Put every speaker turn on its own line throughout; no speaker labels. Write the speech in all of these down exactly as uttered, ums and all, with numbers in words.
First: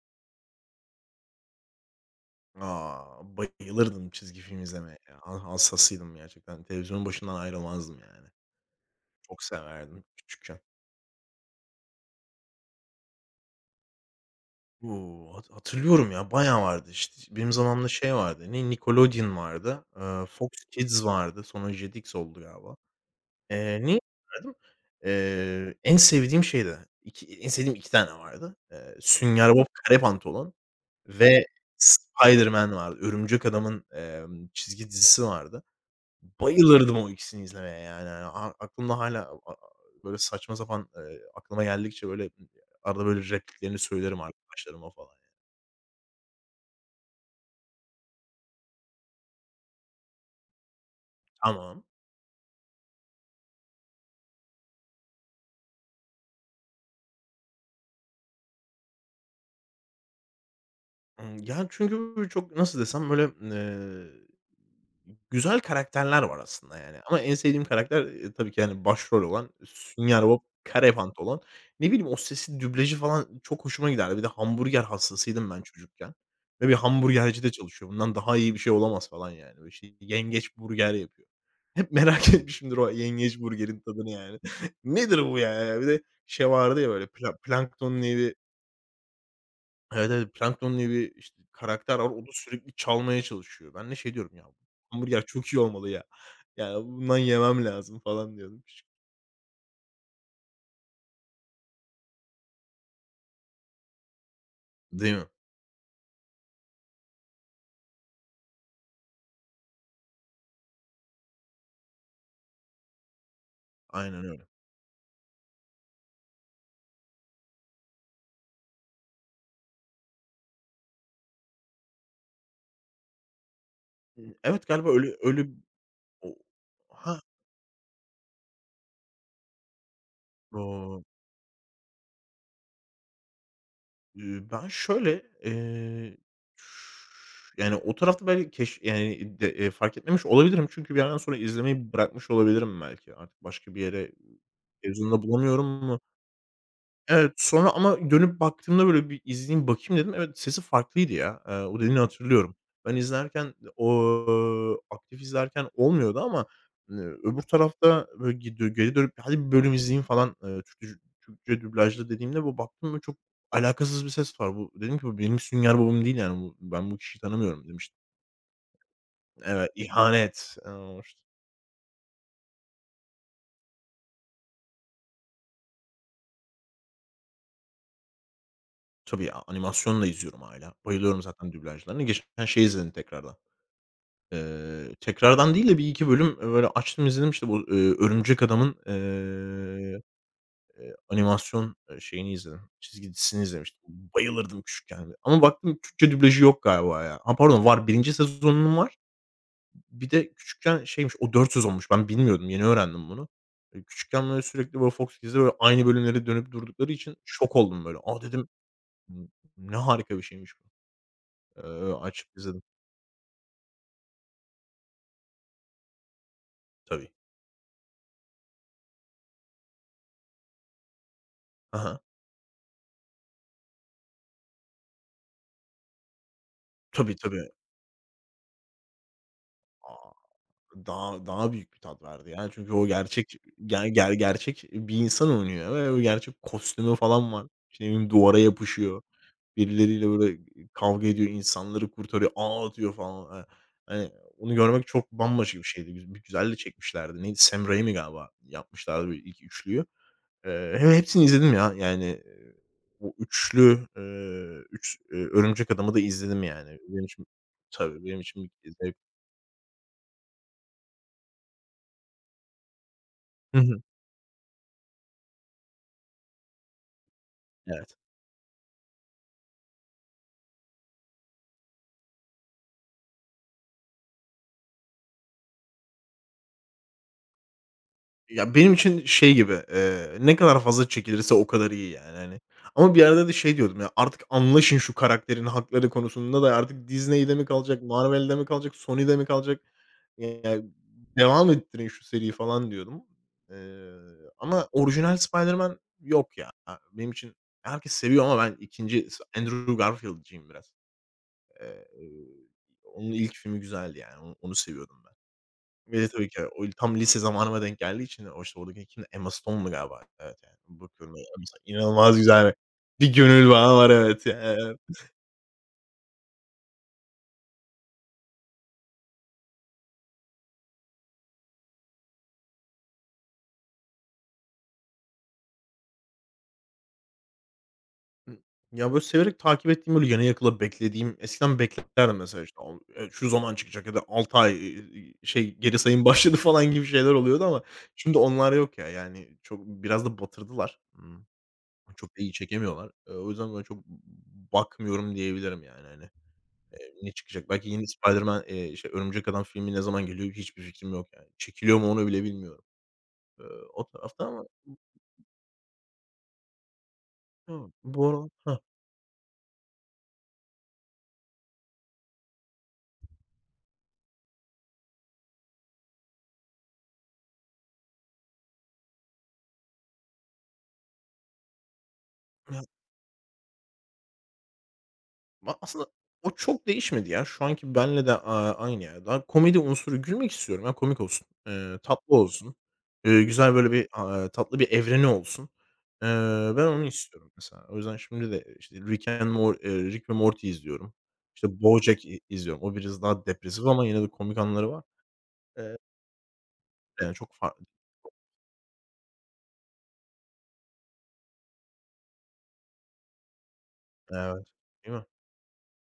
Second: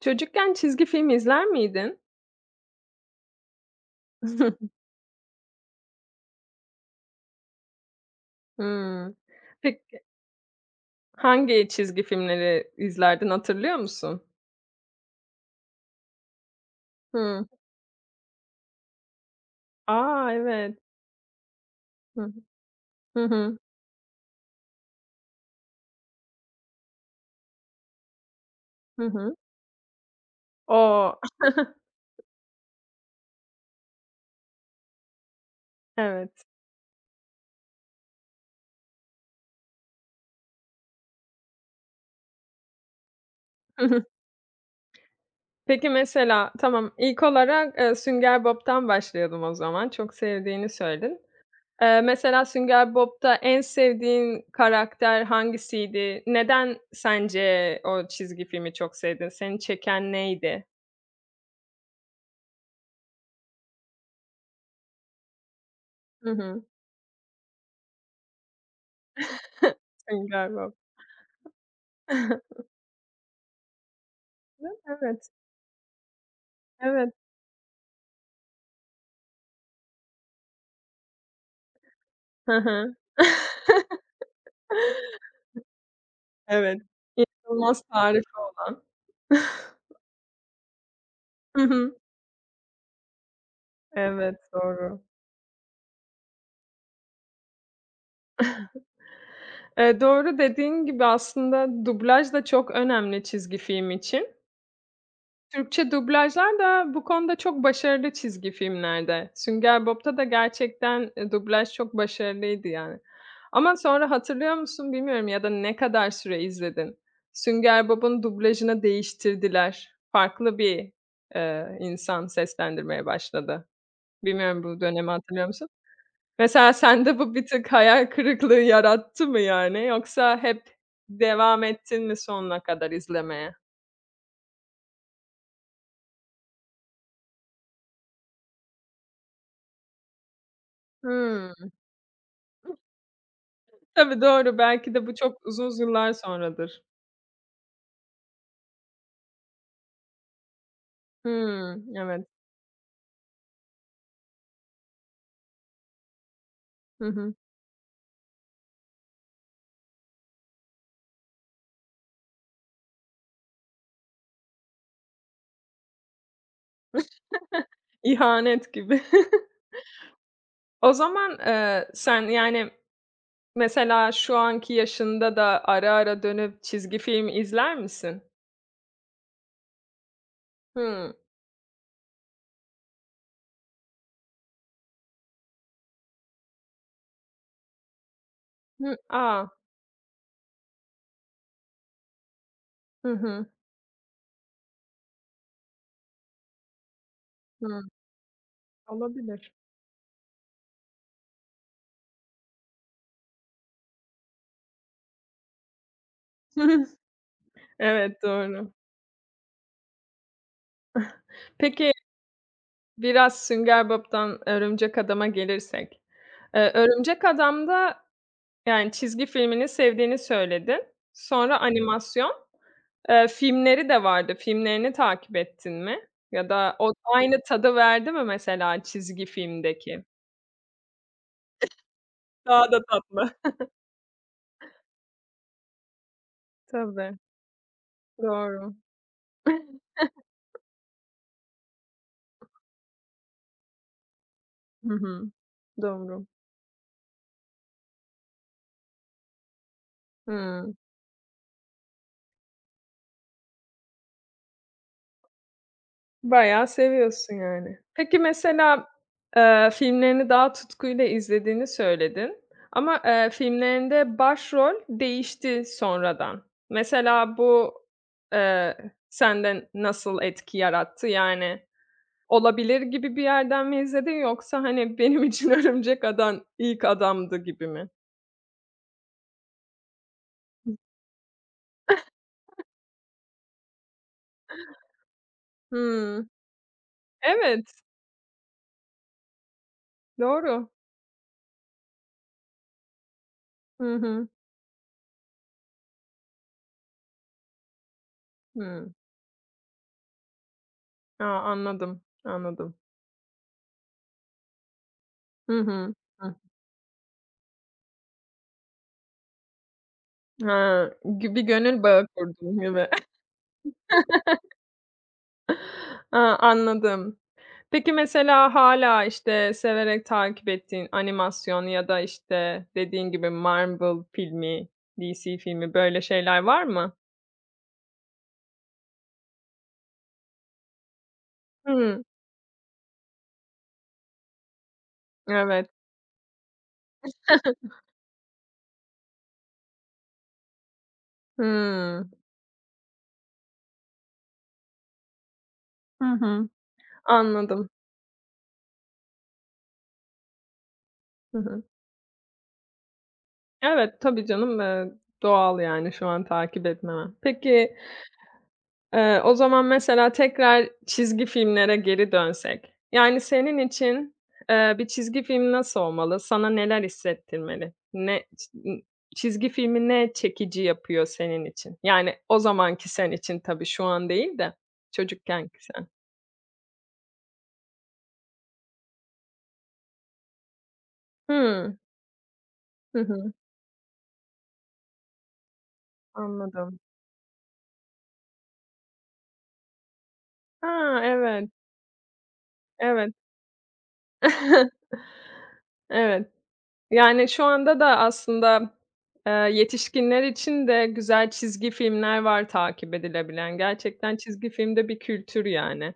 Çocukken çizgi film izler miydin?
A! Bayılırdım çizgi film izlemeye ya. Ha hassasıydım gerçekten. Televizyonun başından ayrılmazdım yani.
Hımm.
Çok
Peki,
severdim küçükken.
hangi çizgi filmleri izlerdin, hatırlıyor musun?
U hat hatırlıyorum ya, bayağı vardı. İşte,
Hıı.
benim zamanımda şey vardı, ne Nickelodeon vardı, eee,
A!
Fox
Evet.
Kids vardı, sonra Jetix
Hı hı.
oldu galiba.
Hı hı.
Eee, neyi izlerdim? Eee, en sevdiğim şeydi, iki en sevdiğim iki tane vardı. Eee,
Hı hı.
Sünger Bob Kare Pantolon
O!
ve Spiderman vardı. Örümcek Adam'ın, emm, çizgi dizisi vardı.
Evet.
Bayılırdım o ikisini izlemeye yani, yani, a aklımda hala a a böyle saçma sapan, eee, aklıma geldikçe böyle arada böyle repliklerini
Hı hı.
söylerim arkadaşlarıma falan.
Peki, mesela tamam, ilk olarak, eee, Sünger Bob'tan başlayalım o zaman. Çok sevdiğini söyledin.
Tamam.
Eee, mesela Sünger Bob'ta en sevdiğin karakter hangisiydi? Neden sence o çizgi filmi çok sevdin? Seni çeken neydi?
Imm, yani, çünkü çok nasıl desem, böyle, eee, güzel karakterler
Hı
var
hı.
aslında, yani. Ama en sevdiğim karakter, eee, tabii ki, yani, başrol olan Sünger
Sen
Bob
galiba.
Karabant olan. Ne bileyim, o sesi, dublajı falan çok hoşuma giderdi. Bir de hamburger
Evet,
hastasıydım ben çocukken ve bir
evet.
hamburgercide çalışıyor. Bundan daha iyi bir şey olamaz falan, yani. Böyle, şey, yengeç burger yapıyor. Hep merak
Hı
etmişimdir o
hı.
yengeç burgerin tadını, yani. Nedir bu ya? Bir de şey
Evet.
vardı ya, böyle, pla
İnanılmaz
Plankton diye bir,
tarifi olan.
evet, evet. Plankton diye bir, işte,
Hı hı.
karakter var. O da sürekli çalmaya çalışıyor. Ben de şey
Evet,
diyorum ya,
doğru.
hamburger çok iyi olmalı ya. Ya, bundan yemem lazım falan diyordum küçükken.
Eee, doğru dediğin gibi aslında dublaj da çok önemli çizgi film için.
Değil mi?
Türkçe dublajlar da bu konuda çok başarılı çizgi filmlerde. Sünger Bob'ta da gerçekten, eee, dublaj çok başarılıydı yani. Ama sonra
Aynen öyle.
hatırlıyor musun bilmiyorum ya da ne kadar süre izledin? Sünger Bob'un dublajını değiştirdiler. Farklı bir, eee, insan seslendirmeye başladı.
Iıı,
Bilmiyorum
evet,
bu
galiba
dönemi
öyle
hatırlıyor
öyle,
musun?
o,
Mesela sende
Ha,
bu bir tık hayal kırıklığı yarattı mı yani yoksa hep
o,
devam ettin mi sonuna kadar izlemeye?
Iıı, ben şöyle, eee, ş yani, o tarafta belki keş yani, de eee, fark etmemiş olabilirim. Çünkü bir yerden sonra
Hıı.
izlemeyi bırakmış olabilirim belki. Artık başka bir yere
Tabii, doğru. Belki de bu
televizyonda
çok
bulamıyorum
uzun
mu?
yıllar sonradır.
Evet, sonra ama dönüp baktığımda böyle bir izleyeyim, bakayım dedim. Evet, sesi farklıydı ya. Eee, o
Hımm,
dediğini
evet.
hatırlıyorum. Ben izlerken o aktif izlerken olmuyordu ama, eee,
Hı hı.
öbür tarafta böyle gi geri dönüp hadi bir bölüm izleyeyim falan, eee, Türkçe Türkçe dublajlı dediğimde bu baktım böyle çok alakasız bir ses var. Bu dedim ki bu benim Sünger Bob'um değil yani bu ben bu kişiyi tanımıyorum demiştim.
İhanet gibi.
Evet, ihanet.
O
Eee, işte,
zaman, eee, sen, yani, mesela şu anki yaşında da ara ara dönüp çizgi film izler misin?
tabii ya animasyon da izliyorum hâlâ.
Hımm.
Bayılıyorum zaten dublajlarına. Geçen şey izledim tekrardan. Eee, tekrardan değil de bir iki bölüm, böyle açtım izledim. İşte bu, eee, Örümcek Adam'ın,
Hı A!
eee, eee, animasyon, eee, şeyini izledim, çizgi
Hı
dizisini
hı.
izlemiştim. Bayılırdım küçükken ama baktım Türkçe dublajı yok galiba ya. Ha, pardon
Hıı.
var, birinci sezonunun var.
Olabilir.
Bir de küçükken şeymiş, o dört sezonmuş. Ben bilmiyordum, yeni öğrendim bunu. Eee, küçükken böyle sürekli böyle Fox Kids'de böyle aynı bölümleri dönüp durdukları için şok oldum böyle.
Evet,
"A!" dedim,
doğru.
"N ne harika bir şeymiş bu."
Peki,
Eee, açıp izledim.
biraz Sünger Bob'tan Örümcek Adam'a gelirsek. Eee,
Tabii.
Örümcek Adam'da, yani, çizgi filmini sevdiğini söyledin. Sonra
Aha hı.
animasyon. Eee, filmleri de vardı. Filmlerini takip ettin mi? Ya da o
Tabii,
aynı
tabii.
tadı verdi mi mesela çizgi filmdeki?
Daha daha büyük bir tat verdi yani
Daha
çünkü
da
o gerçek
tatlı.
ger ger gerçek bir insan oynuyor ve o gerçek kostümü
Tabii,
falan var. İşte, ne bileyim, duvara
doğru.
yapışıyor, birileriyle böyle kavga ediyor, insanları kurtarıyor, ağ atıyor falan. Aaa, hani, onu görmek
Hı
çok
hı,
bambaşka bir şeydi. Gü bir
doğru.
güzel de çekmişlerdi. Neydi, Sam Raimi galiba yapmışlardı böyle ilk üçlüyü.
Hıı.
Eee, he hepsini izledim ya. Yani, eee, o üçlü, eee, üç, eee, Örümcek Adam'ı da izledim
Bayağı
yani. Benim için
seviyorsun yani.
tabii,
Peki
benim için bir
mesela,
zevk.
eee, filmlerini daha tutkuyla izlediğini söyledin ama, eee,
Hı hı.
filmlerinde başrol değişti sonradan. Mesela bu,
Evet.
eee, sende nasıl etki yarattı? Yani, olabilir gibi bir yerden mi izledin yoksa, hani, benim için Örümcek Adam ilk adamdı gibi mi?
Ya, benim için şey gibi, eee, ne kadar fazla çekilirse o kadar iyi yani, hani. Ama bir yerde de şey diyordum ya, artık anlaşın şu karakterin hakları
Hımm.
konusunda da artık Disney'de mi
Evet,
kalacak, Marvel'de mi kalacak, Sony'de mi kalacak? Ya,
doğru.
devam ettirin şu seriyi falan diyordum. Eee,
Hı hı.
ama orijinal Spider-Man yok ya. Benim için herkes seviyor ama ben
Hımm.
ikinci Andrew Garfield'cıyım biraz.
A,
Eee,
anladım, anladım.
onun ilk filmi güzeldi yani. Onu onu seviyordum ben.
Hı hı.
Bir de tabii
Hıh.
ki o tam lise zamanıma denk geldiği için o, işte, oradaki kimdi? Emma Stone'du galiba. Evet, yani
Ha,
bakıyorum böyle
gü bir gönül bağı
inanılmaz güzel bir
kurdun gibi.
bir gönül bağı var evet. Eee,
A, anladım. Peki, mesela hâlâ, işte, severek takip ettiğin animasyon ya da, işte, dediğin gibi Marvel filmi, D C filmi, böyle şeyler var mı?
ya, böyle severek takip ettiğim, böyle yana yakıla beklediğim eskiden
Hımm.
beklerdim mesela, işte, o eee, şu zaman çıkacak ya da altı ay, iii, şey,
Evet.
geri sayım başladı falan gibi şeyler oluyordu ama şimdi onlar yok ya. Yani çok biraz da batırdılar. Imm, çok
Hımm.
da iyi çekemiyorlar. Eee, o yüzden böyle çok bakmıyorum diyebilirim yani
Hı
hani.
hı.
Ne çıkacak?
Anladım.
Belki yeni Spiderman, eee, şey, Örümcek Adam filmi ne zaman geliyor hiçbir fikrim yok yani.
Hı hı.
Çekiliyor mu onu bile bilmiyorum. Eee, o
Evet, tabii
tarafta ama
canım, eee, doğal yani şu an takip etmemen.
hımm,
Peki,
bu aralar,
eee, o zaman mesela tekrar çizgi filmlere geri dönsek, yani senin için, eee, bir çizgi film nasıl olmalı? Sana neler hissettirmeli? Ne ç ııı, çizgi filmi ne çekici yapıyor senin için? Yani o
Hah, ya,
zamanki sen için tabii, şu an değil de
a
çocukkenki sen.
aslında o çok değişmedi ya. Şu anki benle de, aaa, aynı ya. Daha komedi unsuru gülmek istiyorum ya, komik olsun,
Hıı.
eee, tatlı olsun,
Hı
eee,
hı.
güzel böyle bir, aaa, tatlı bir evreni olsun. Eee, ben
Anladım.
onu istiyorum mesela. O yüzden şimdi de, işte, Rick and Mor eee, Rick ve Morty izliyorum.
Ha, evet,
İşte, BoJack i izliyorum. O biraz
evet.
daha depresif ama yine de komik anları var. Eee,
Evet.
yani
Yani,
çok
şu
farklı.
anda da aslında, eee, yetişkinler için de güzel çizgi filmler var takip edilebilen. Gerçekten
Evet,
çizgi filmde
değil
bir
mi?
kültür, yani.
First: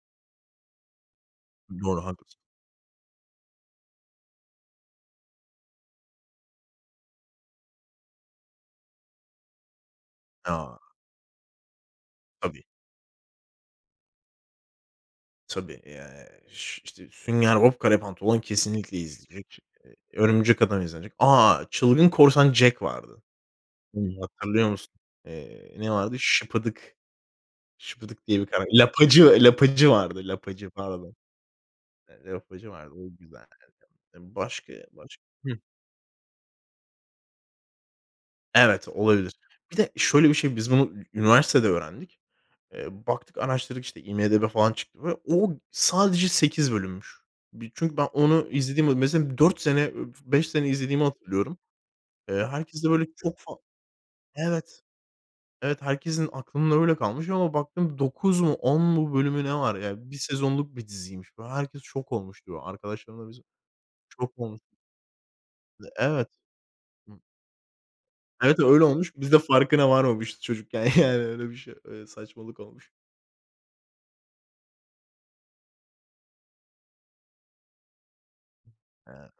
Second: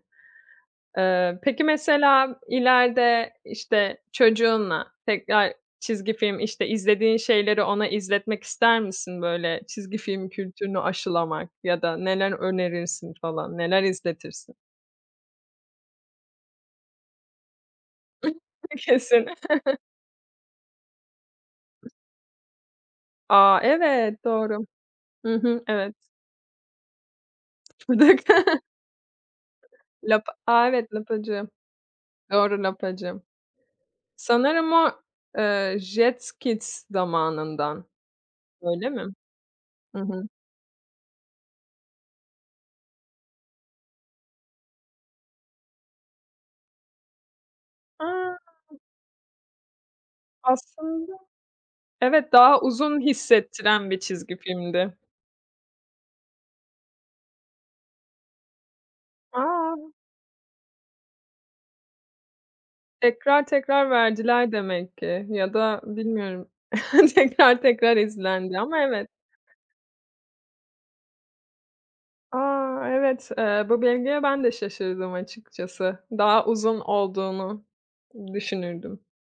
Eee, peki,
Doğru,
mesela
haklısın.
ileride, işte, çocuğunla tekrar çizgi film, işte, izlediğin şeyleri ona izletmek ister misin? Böyle çizgi film kültürünü
Ya,
aşılamak ya da neler
tabii,
önerirsin falan, neler izletirsin?
tabii. Eee, ş işte, Sünger Bob Kare Pantolon kesinlikle
Kesin.
izlenecek. Eee, Örümcek Adam izlenecek. A! Çılgın Korsan Jack vardı.
A!
Bilmiyorum
Evet, doğru.
hatırlıyor musun?
Hı hı,
Eee, ne
evet.
vardı? Şıpıdık,
Fıdık.
Şıpıdık diye bir karakter. Lapacı, Lapacı vardı.
Lapa A,
Lapacı
evet,
pardon.
lapacı.
Eee,
Doğru
Lapacı vardı. O
lapacı.
güzeldi.
Sanırım
Başka
o,
başka. Hıh.
eee, Jetskids zamanından,
Evet,
öyle mi?
olabilir. Bir de
Hı hı.
şöyle bir şey, biz bunu üniversitede öğrendik. Eee, baktık, araştırdık, işte, IMDb falan çıktı ve o sadece sekiz bölümmüş. Bir çünkü
A!
ben onu izlediğim, mesela dört sene, beş sene izlediğimi
Aslında
hatırlıyorum.
evet,
Eee,
daha
herkes de
uzun
böyle çok fa
hissettiren bir çizgi
evet,
filmdi.
evet, herkesin aklında öyle kalmış ama baktım dokuz mu on mu bölümü ne
A!
var ya? Bir sezonluk bir diziymiş. Böyle herkes şok olmuştu. Arkadaşlarımla biz
Tekrar tekrar
şok
verdiler
olmuştuk.
demek ki ya da
Evet.
bilmiyorum.
Hı.
Tekrar tekrar izlendi
Evet,
ama
öyle
evet.
olmuş. Biz de farkına varmamışız çocukken yani öyle bir şey, eee, saçmalık
A!
olmuş.
Evet, eee, bu bilgiye ben de şaşırdım açıkçası. Daha uzun olduğunu düşünürdüm.
Eee,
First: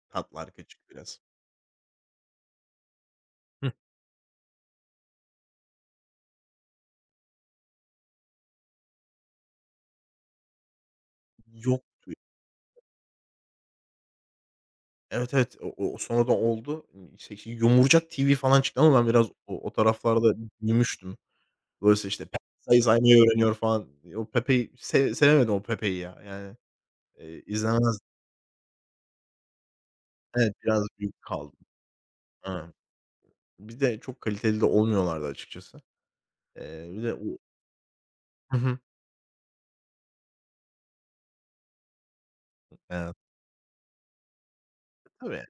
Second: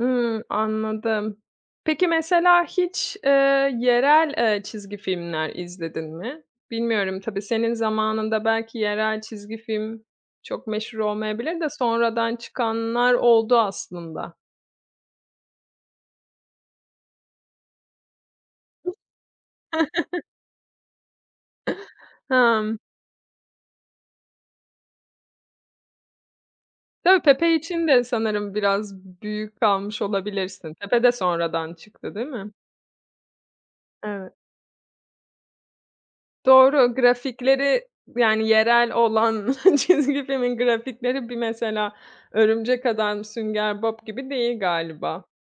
Hımm,
tatlar kaçık biraz.
anladım. Peki, mesela hiç, eee,
Hı.
yerel, eee, çizgi filmler izledin mi? Bilmiyorum tabii, senin zamanında belki yerel çizgi film çok meşhur olmayabilir de
Yok.
sonradan çıkanlar oldu aslında.
Evet, evet. O o sonradan oldu. Imm, işte, Yumurcak T V falan çıktı ama ben biraz o o taraflarda büyümüştüm. Dolayısıyla, işte, Pepe
Hımm.
sayı saymayı öğreniyor falan. o Pepe'yi se sevemedim o Pepe'yi ya. Yani,
Tabii,
eee,
Pepe için de
izlemezdim.
sanırım biraz büyük kalmış
Evet,
olabilirsin.
biraz
Pepe de
büyük kaldım.
sonradan çıktı, değil mi?
Aynen. Bir de çok
Evet.
kaliteli de olmuyorlardı açıkçası. Eee,
Doğru,
bir de o.
grafikleri, yani,
Hı hı.
yerel olan çizgi filmin grafikleri bir mesela Örümcek
Evet.
Adam, Sünger Bob gibi değil galiba.
Tabii, yani,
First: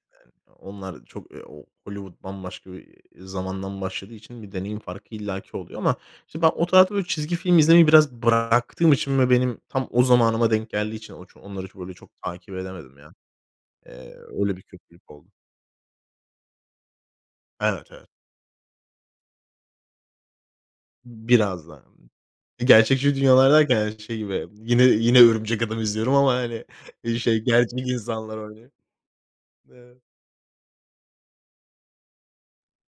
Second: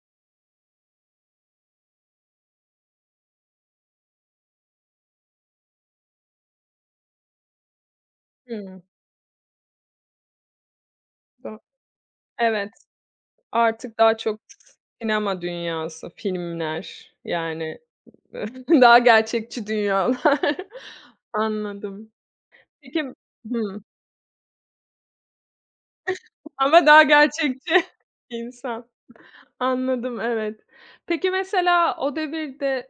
onlar çok, eee, o Hollywood bambaşka bir, zamandan başladığı için bir deneyim farkı illaki oluyor ama, işte, ben o tarafta böyle çizgi film izlemeyi biraz
Hımm.
bıraktığım için ve benim tam o zamanıma denk geldiği için o ço
Do
onları böyle çok takip
Evet,
edemedim ya.
artık daha
Eee,
çok
öyle bir kötülük oldu.
sinema dünyası, filmler, yani,
Evet, evet.
daha gerçekçi dünyalar.
Biraz da.
Anladım. Peki
Gerçekçi dünyalar derken,
Hımm.
hani, şey gibi, yine yine Örümcek Adam izliyorum ama, hani,
Ama daha
şey,
gerçekçi
gerçek insanlar oynuyor.
insan.
Evet.
Anladım, evet. Peki, mesela o devirde,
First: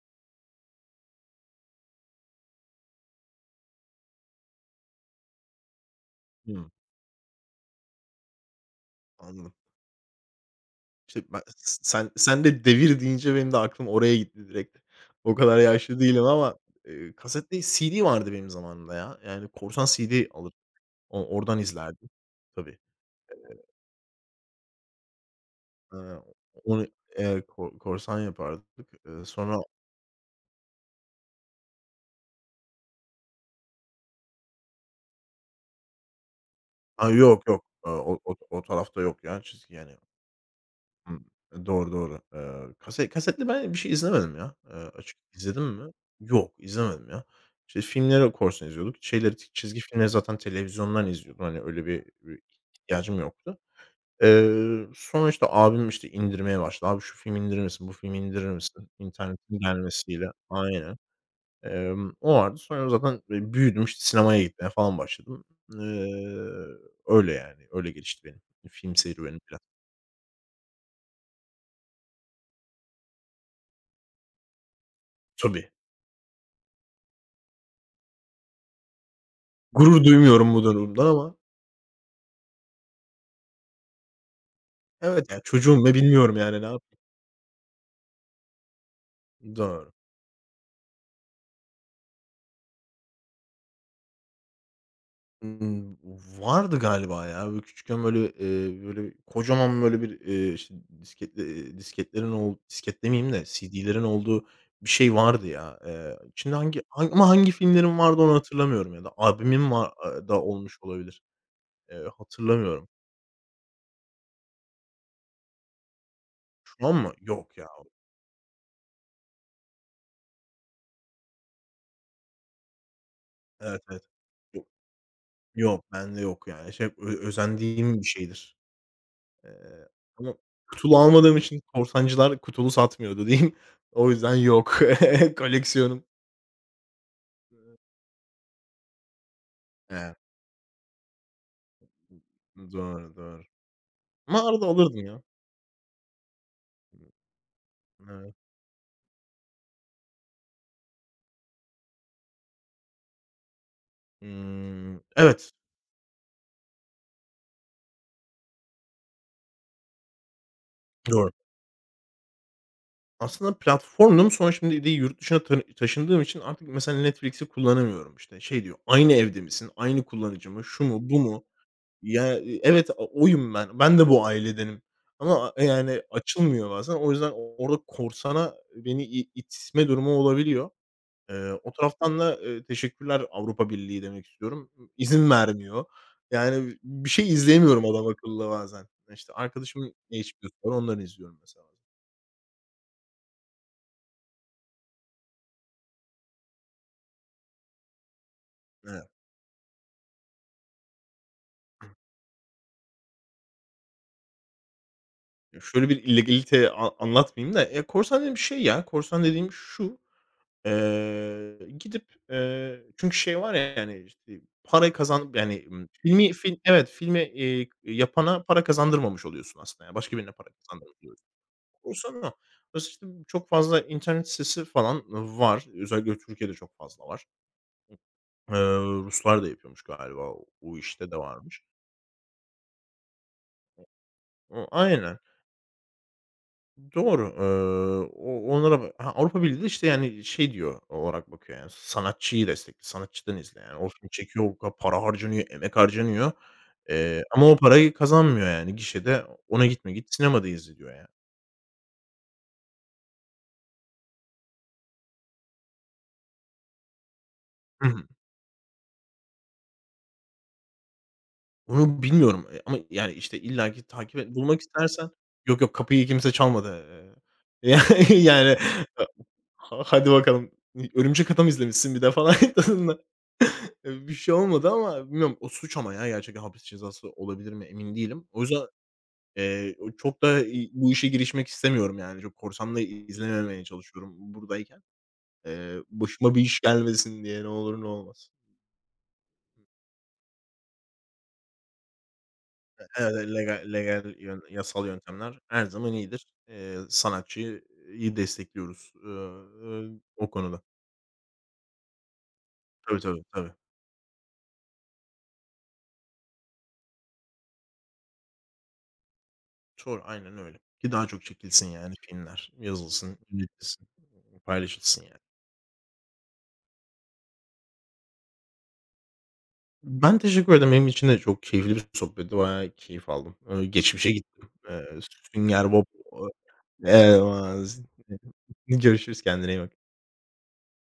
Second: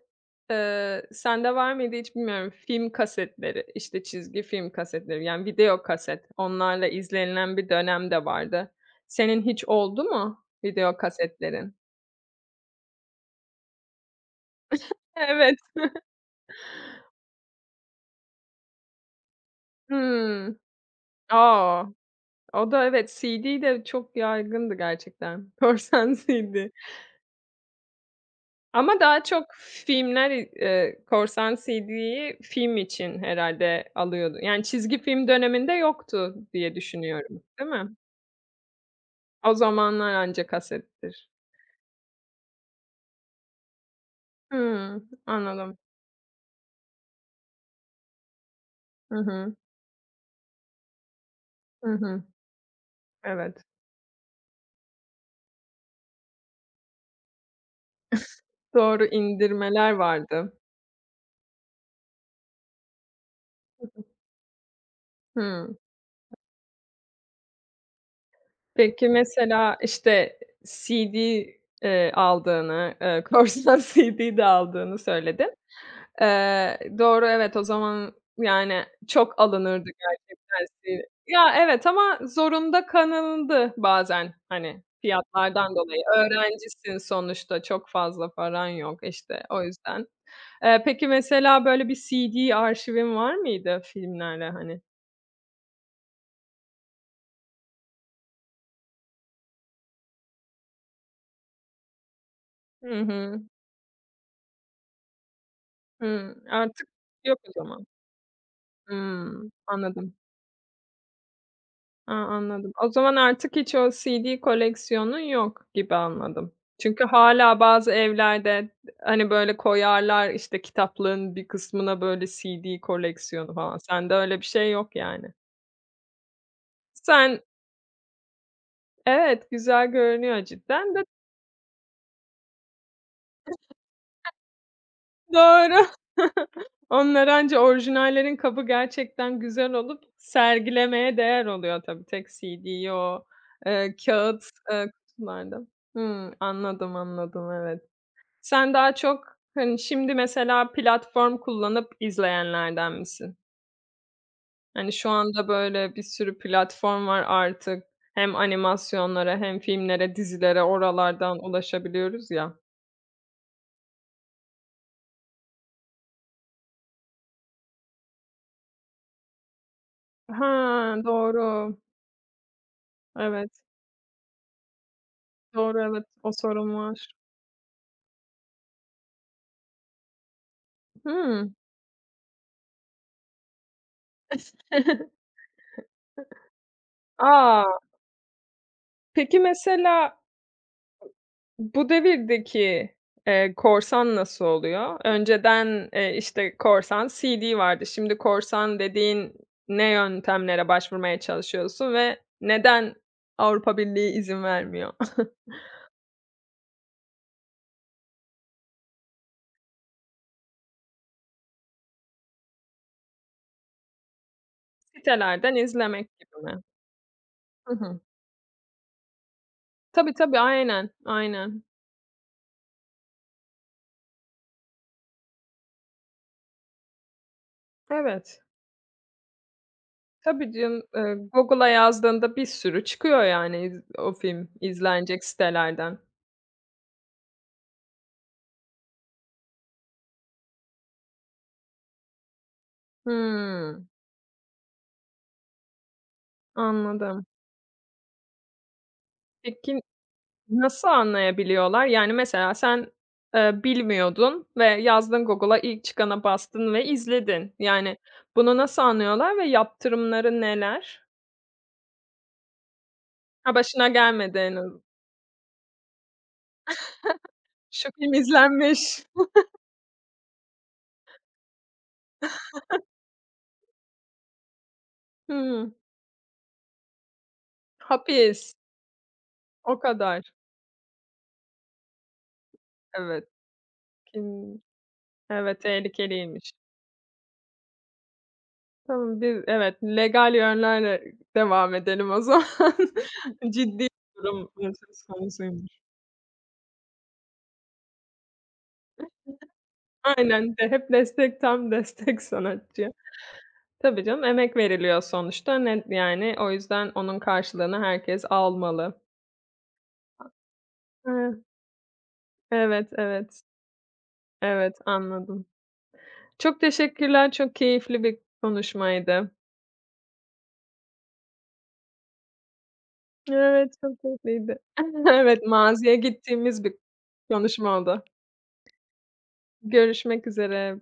eee, sende var mıydı hiç bilmiyorum, film kasetleri, işte, çizgi film kasetleri, yani, video kaset,
Hımm.
onlarla izlenilen bir dönem de vardı. Senin
Anladım.
hiç oldu mu video
İşte, ben
kasetlerin?
s sen sen de devir deyince benim de aklım oraya gitti direkt. O kadar
Evet.
yaşlı değilim ama, eee, kaset değil, C D vardı benim zamanımda ya. Yani korsan C D alır
Hımm.
o oradan
A!
izlerdim.
O
Tabii.
da evet, C D de çok yaygındı gerçekten. Korsan
Eee,
C D.
onu eee, ko korsan yapardık.
Ama daha
Eee,
çok
sonra
filmler, eee, korsan C D'yi film için herhâlde alıyordu. Yani çizgi film döneminde yoktu diye
A,
düşünüyorum,
yok yok.
değil
Eee,
mi?
o o o tarafta yok ya
O
çizgi yani.
zamanlar anca
Hımm.
kasettir.
E, doğru, doğru. Eee, kase kasetli ben bir şey izlemedim ya, eee,
Hıı,
açık İzledim
anladım.
mi? Yok, izlemedim ya. İşte, filmleri korsan izliyorduk.
Hı
Şeyleri, t
hı.
çizgi filmleri zaten televizyondan izliyordum. Hani, öyle
Hı
bir,
hı.
eee, ihtiyacım yoktu.
Evet.
Eee, sonra, işte, abim, işte, indirmeye başladı. "Abi, şu filmi indirir misin, bu filmi indirir misin?"
Doğru,
İnternetin
indirmeler
gelmesiyle.
vardı.
Aynen. Emm, o vardı. Sonra zaten, eee, büyüdüm, işte, sinemaya gitmeye falan başladım.
Hıı.
Eee, öyle yani. Öyle gelişti benim film
Peki
serüvenim biraz.
mesela, işte, C D, eee, aldığını, eee, korsan C D de aldığını söyledin.
Tabii.
Eee, doğru, evet, o zaman, yani, çok alınırdı
Gurur duymuyorum bu
Tersi.
durumdan ama
Ya, evet ama zorunda kanıldı bazen, hani,
evet, ya,
fiyatlardan
çocuğum ve
dolayı.
bilmiyorum, yani, ne yapayım.
Öğrencisin sonuçta, çok fazla paran yok, işte, o
Doğru.
yüzden. Eee, peki mesela böyle bir C D arşivin var mıydı filmlerle, hani?
Imm, vardı galiba ya. Böyle küçükken, böyle, eee, böyle kocaman, böyle, bir, eee, işte, disket eee, disketlerin ol
Hı
disket demeyeyim
hı.
de C D'lerin olduğu bir şey vardı ya. Eee,
Hıı.
içinde hangi
Artık
han ama
yok o
hangi
zaman.
filmlerin vardı onu hatırlamıyorum ya da
Hımm,
abimin var,
anladım.
aaa, da olmuş olabilir. Eee,
A, anladım. O
hatırlamıyorum.
zaman artık hiç o C D koleksiyonun yok gibi anladım.
Şu an
Çünkü
mı? Yok
hâlâ
ya.
bazı evlerde, hani, böyle koyarlar, işte, kitaplığın bir kısmına böyle C D koleksiyonu falan.
Evet, evet.
Sende öyle bir
Yok,
şey yok yani.
yok, bende yok, yani. Şey, ö
Sen
özendiğim bir şeydir.
Evet, güzel
Eee, ama
görünüyor cidden
kutulu
de
almadığım için korsancılar kutulu satmıyordu diyeyim. O yüzden yok.
Doğru.
Koleksiyonum.
Onlar anca orijinallerin kabı gerçekten güzel olup
Evet.
sergilemeye değer oluyor tabii. Tek C D'yi
Doğru,
o,
doğru.
eee, kâğıt,
Ama arada
eee,
alırdım ya.
kutularda Hımm, anladım, anladım, evet.
Evet.
Sen daha çok, hani, şimdi mesela platform kullanıp izleyenlerden misin? Hani,
Imm,
şu anda,
evet,
böyle, bir sürü platform var artık. Hem animasyonlara hem filmlere, dizilere
doğru.
oralardan ulaşabiliyoruz ya.
Aslında platformdum. Sonra şimdi de yurt dışına tanı taşındığım için artık mesela Netflix'i kullanamıyorum. İşte. Şey diyor, "Aynı evde misin? Aynı kullanıcı
Ha,
mı? Şu mu, bu mu?"
doğru.
Ya, evet, o
Evet.
oyum ben. Ben de bu ailedenim ama a
Doğru,
yani
evet. O
açılmıyor
sorun
bazen.
var.
O yüzden o- orada korsana beni i itme durumu olabiliyor. Eee,
Hımm.
o taraftan da, eee, teşekkürler Avrupa Birliği demek istiyorum. İzin vermiyor. Yani bir şey
A!
izleyemiyorum adamakıllı bazen. İşte,
Peki
arkadaşımın
mesela
ne içgörüsü onları izliyorum mesela.
bu devirdeki, eee, korsan nasıl oluyor? Önceden, eee, işte, korsan C D vardı. Şimdi korsan
Evet.
dediğin ne yöntemlere başvurmaya çalışıyorsun ve neden Avrupa Birliği izin vermiyor?
Ya, şöyle bir illegalite a anlatmayayım da, ya, korsan dediğim şey ya, korsan dediğim şu. Eee, gidip, eee, çünkü şey var ya, yani, işte, parayı kazan
Sitelerden
yani, ımm,
izlemek
filmi
gibi
fil
mi?
evet, filmi, eee,
Hı hı.
yapana para kazandırmamış oluyorsun aslında, yani,
Tabii,
başka birine
tabii,
para
aynen,
kazandırmış oluyorsun.
aynen.
Korsan o. Dolayısıyla, işte, çok fazla internet sitesi falan var. Özellikle Türkiye'de çok fazla var.
Evet.
Eee, Ruslar da yapıyormuş galiba.
Tabii
O
canım,
işte
eee,
de varmış.
Google'a yazdığında bir sürü çıkıyor yani iz o film
O aynen.
izlenecek sitelerden.
Doğru. Eee, o onlara ba ha, Avrupa Birliği de, işte, yani, şey diyor olarak bakıyor, yani, sanatçıyı destekle, sanatçıdan izle, yani.
Hımm,
O film çekiyor, o kadar para harcanıyor, emek harcanıyor, eee,
anladım.
ama o parayı kazanmıyor, yani. Gişede ona
Peki
gitme, git sinemada izle
nasıl
diyor, yani.
anlayabiliyorlar? Yani, mesela sen, eee, bilmiyordun ve yazdın Google'a, ilk çıkana bastın ve izledin.
Hı
Yani,
hı.
bunu nasıl anlıyorlar ve yaptırımları neler?
Onu bilmiyorum, eee, ama, yani, işte,
Ha,
illaki
başına
takip et
gelmedi en
bulmak
az
istersen. Yok, yok, kapıyı kimse çalmadı. Eee,
Şu film
yani,
izlenmiş.
Ha hadi bakalım. Örümcek Adam izlemişsin bir de falan tadında. Eee, bir şey olmadı ama bilmiyorum o
Hımm.
suç ama ya gerçekten hapis cezası olabilir mi emin değilim. O
Hapis.
yüzden, eee,
O
o çok
kadar.
da, iii, bu işe girişmek istemiyorum yani. Çok korsamda
Evet.
izlememeye çalışıyorum
Kim
buradayken.
Evet,
Eee, başıma bir
tehlikeliymiş.
iş gelmesin diye ne olur ne olmaz.
Tamam, biz evet, legal yönlerle devam edelim o zaman.
Evet, legal
Ciddi bir
legal yön
durum
yasal
söz
yöntemler her
konusuymuş.
zaman iyidir. Eee, sanatçıyı, iii, destekliyoruz, ııı, o
Aynen,
konuda.
de hep destek, tam destek sanatçı.
Tabii, tabii, tabii.
Tabii canım, emek veriliyor sonuçta. Ne yani, o yüzden onun karşılığını herkes almalı.
Çor aynen öyle ki daha çok
Hıı.
çekilsin yani filmler,
Evet,
yazılsın,
evet.
üretilsin,
Evet,
paylaşılsın yani.
anladım. Çok teşekkürler, çok keyifli bir konuşmaydı.
Ben teşekkür ederim. Benim için de çok keyifli bir sohbetti. Bayağı keyif aldım. Eee,
Evet, çok
geçmişe gittim.
keyifliydi.
Eee,
Evet,
Sünger Bob,
maziye gittiğimiz bir
eee,
konuşma oldu.
görüşürüz. Kendine iyi bak.
Görüşmek üzere.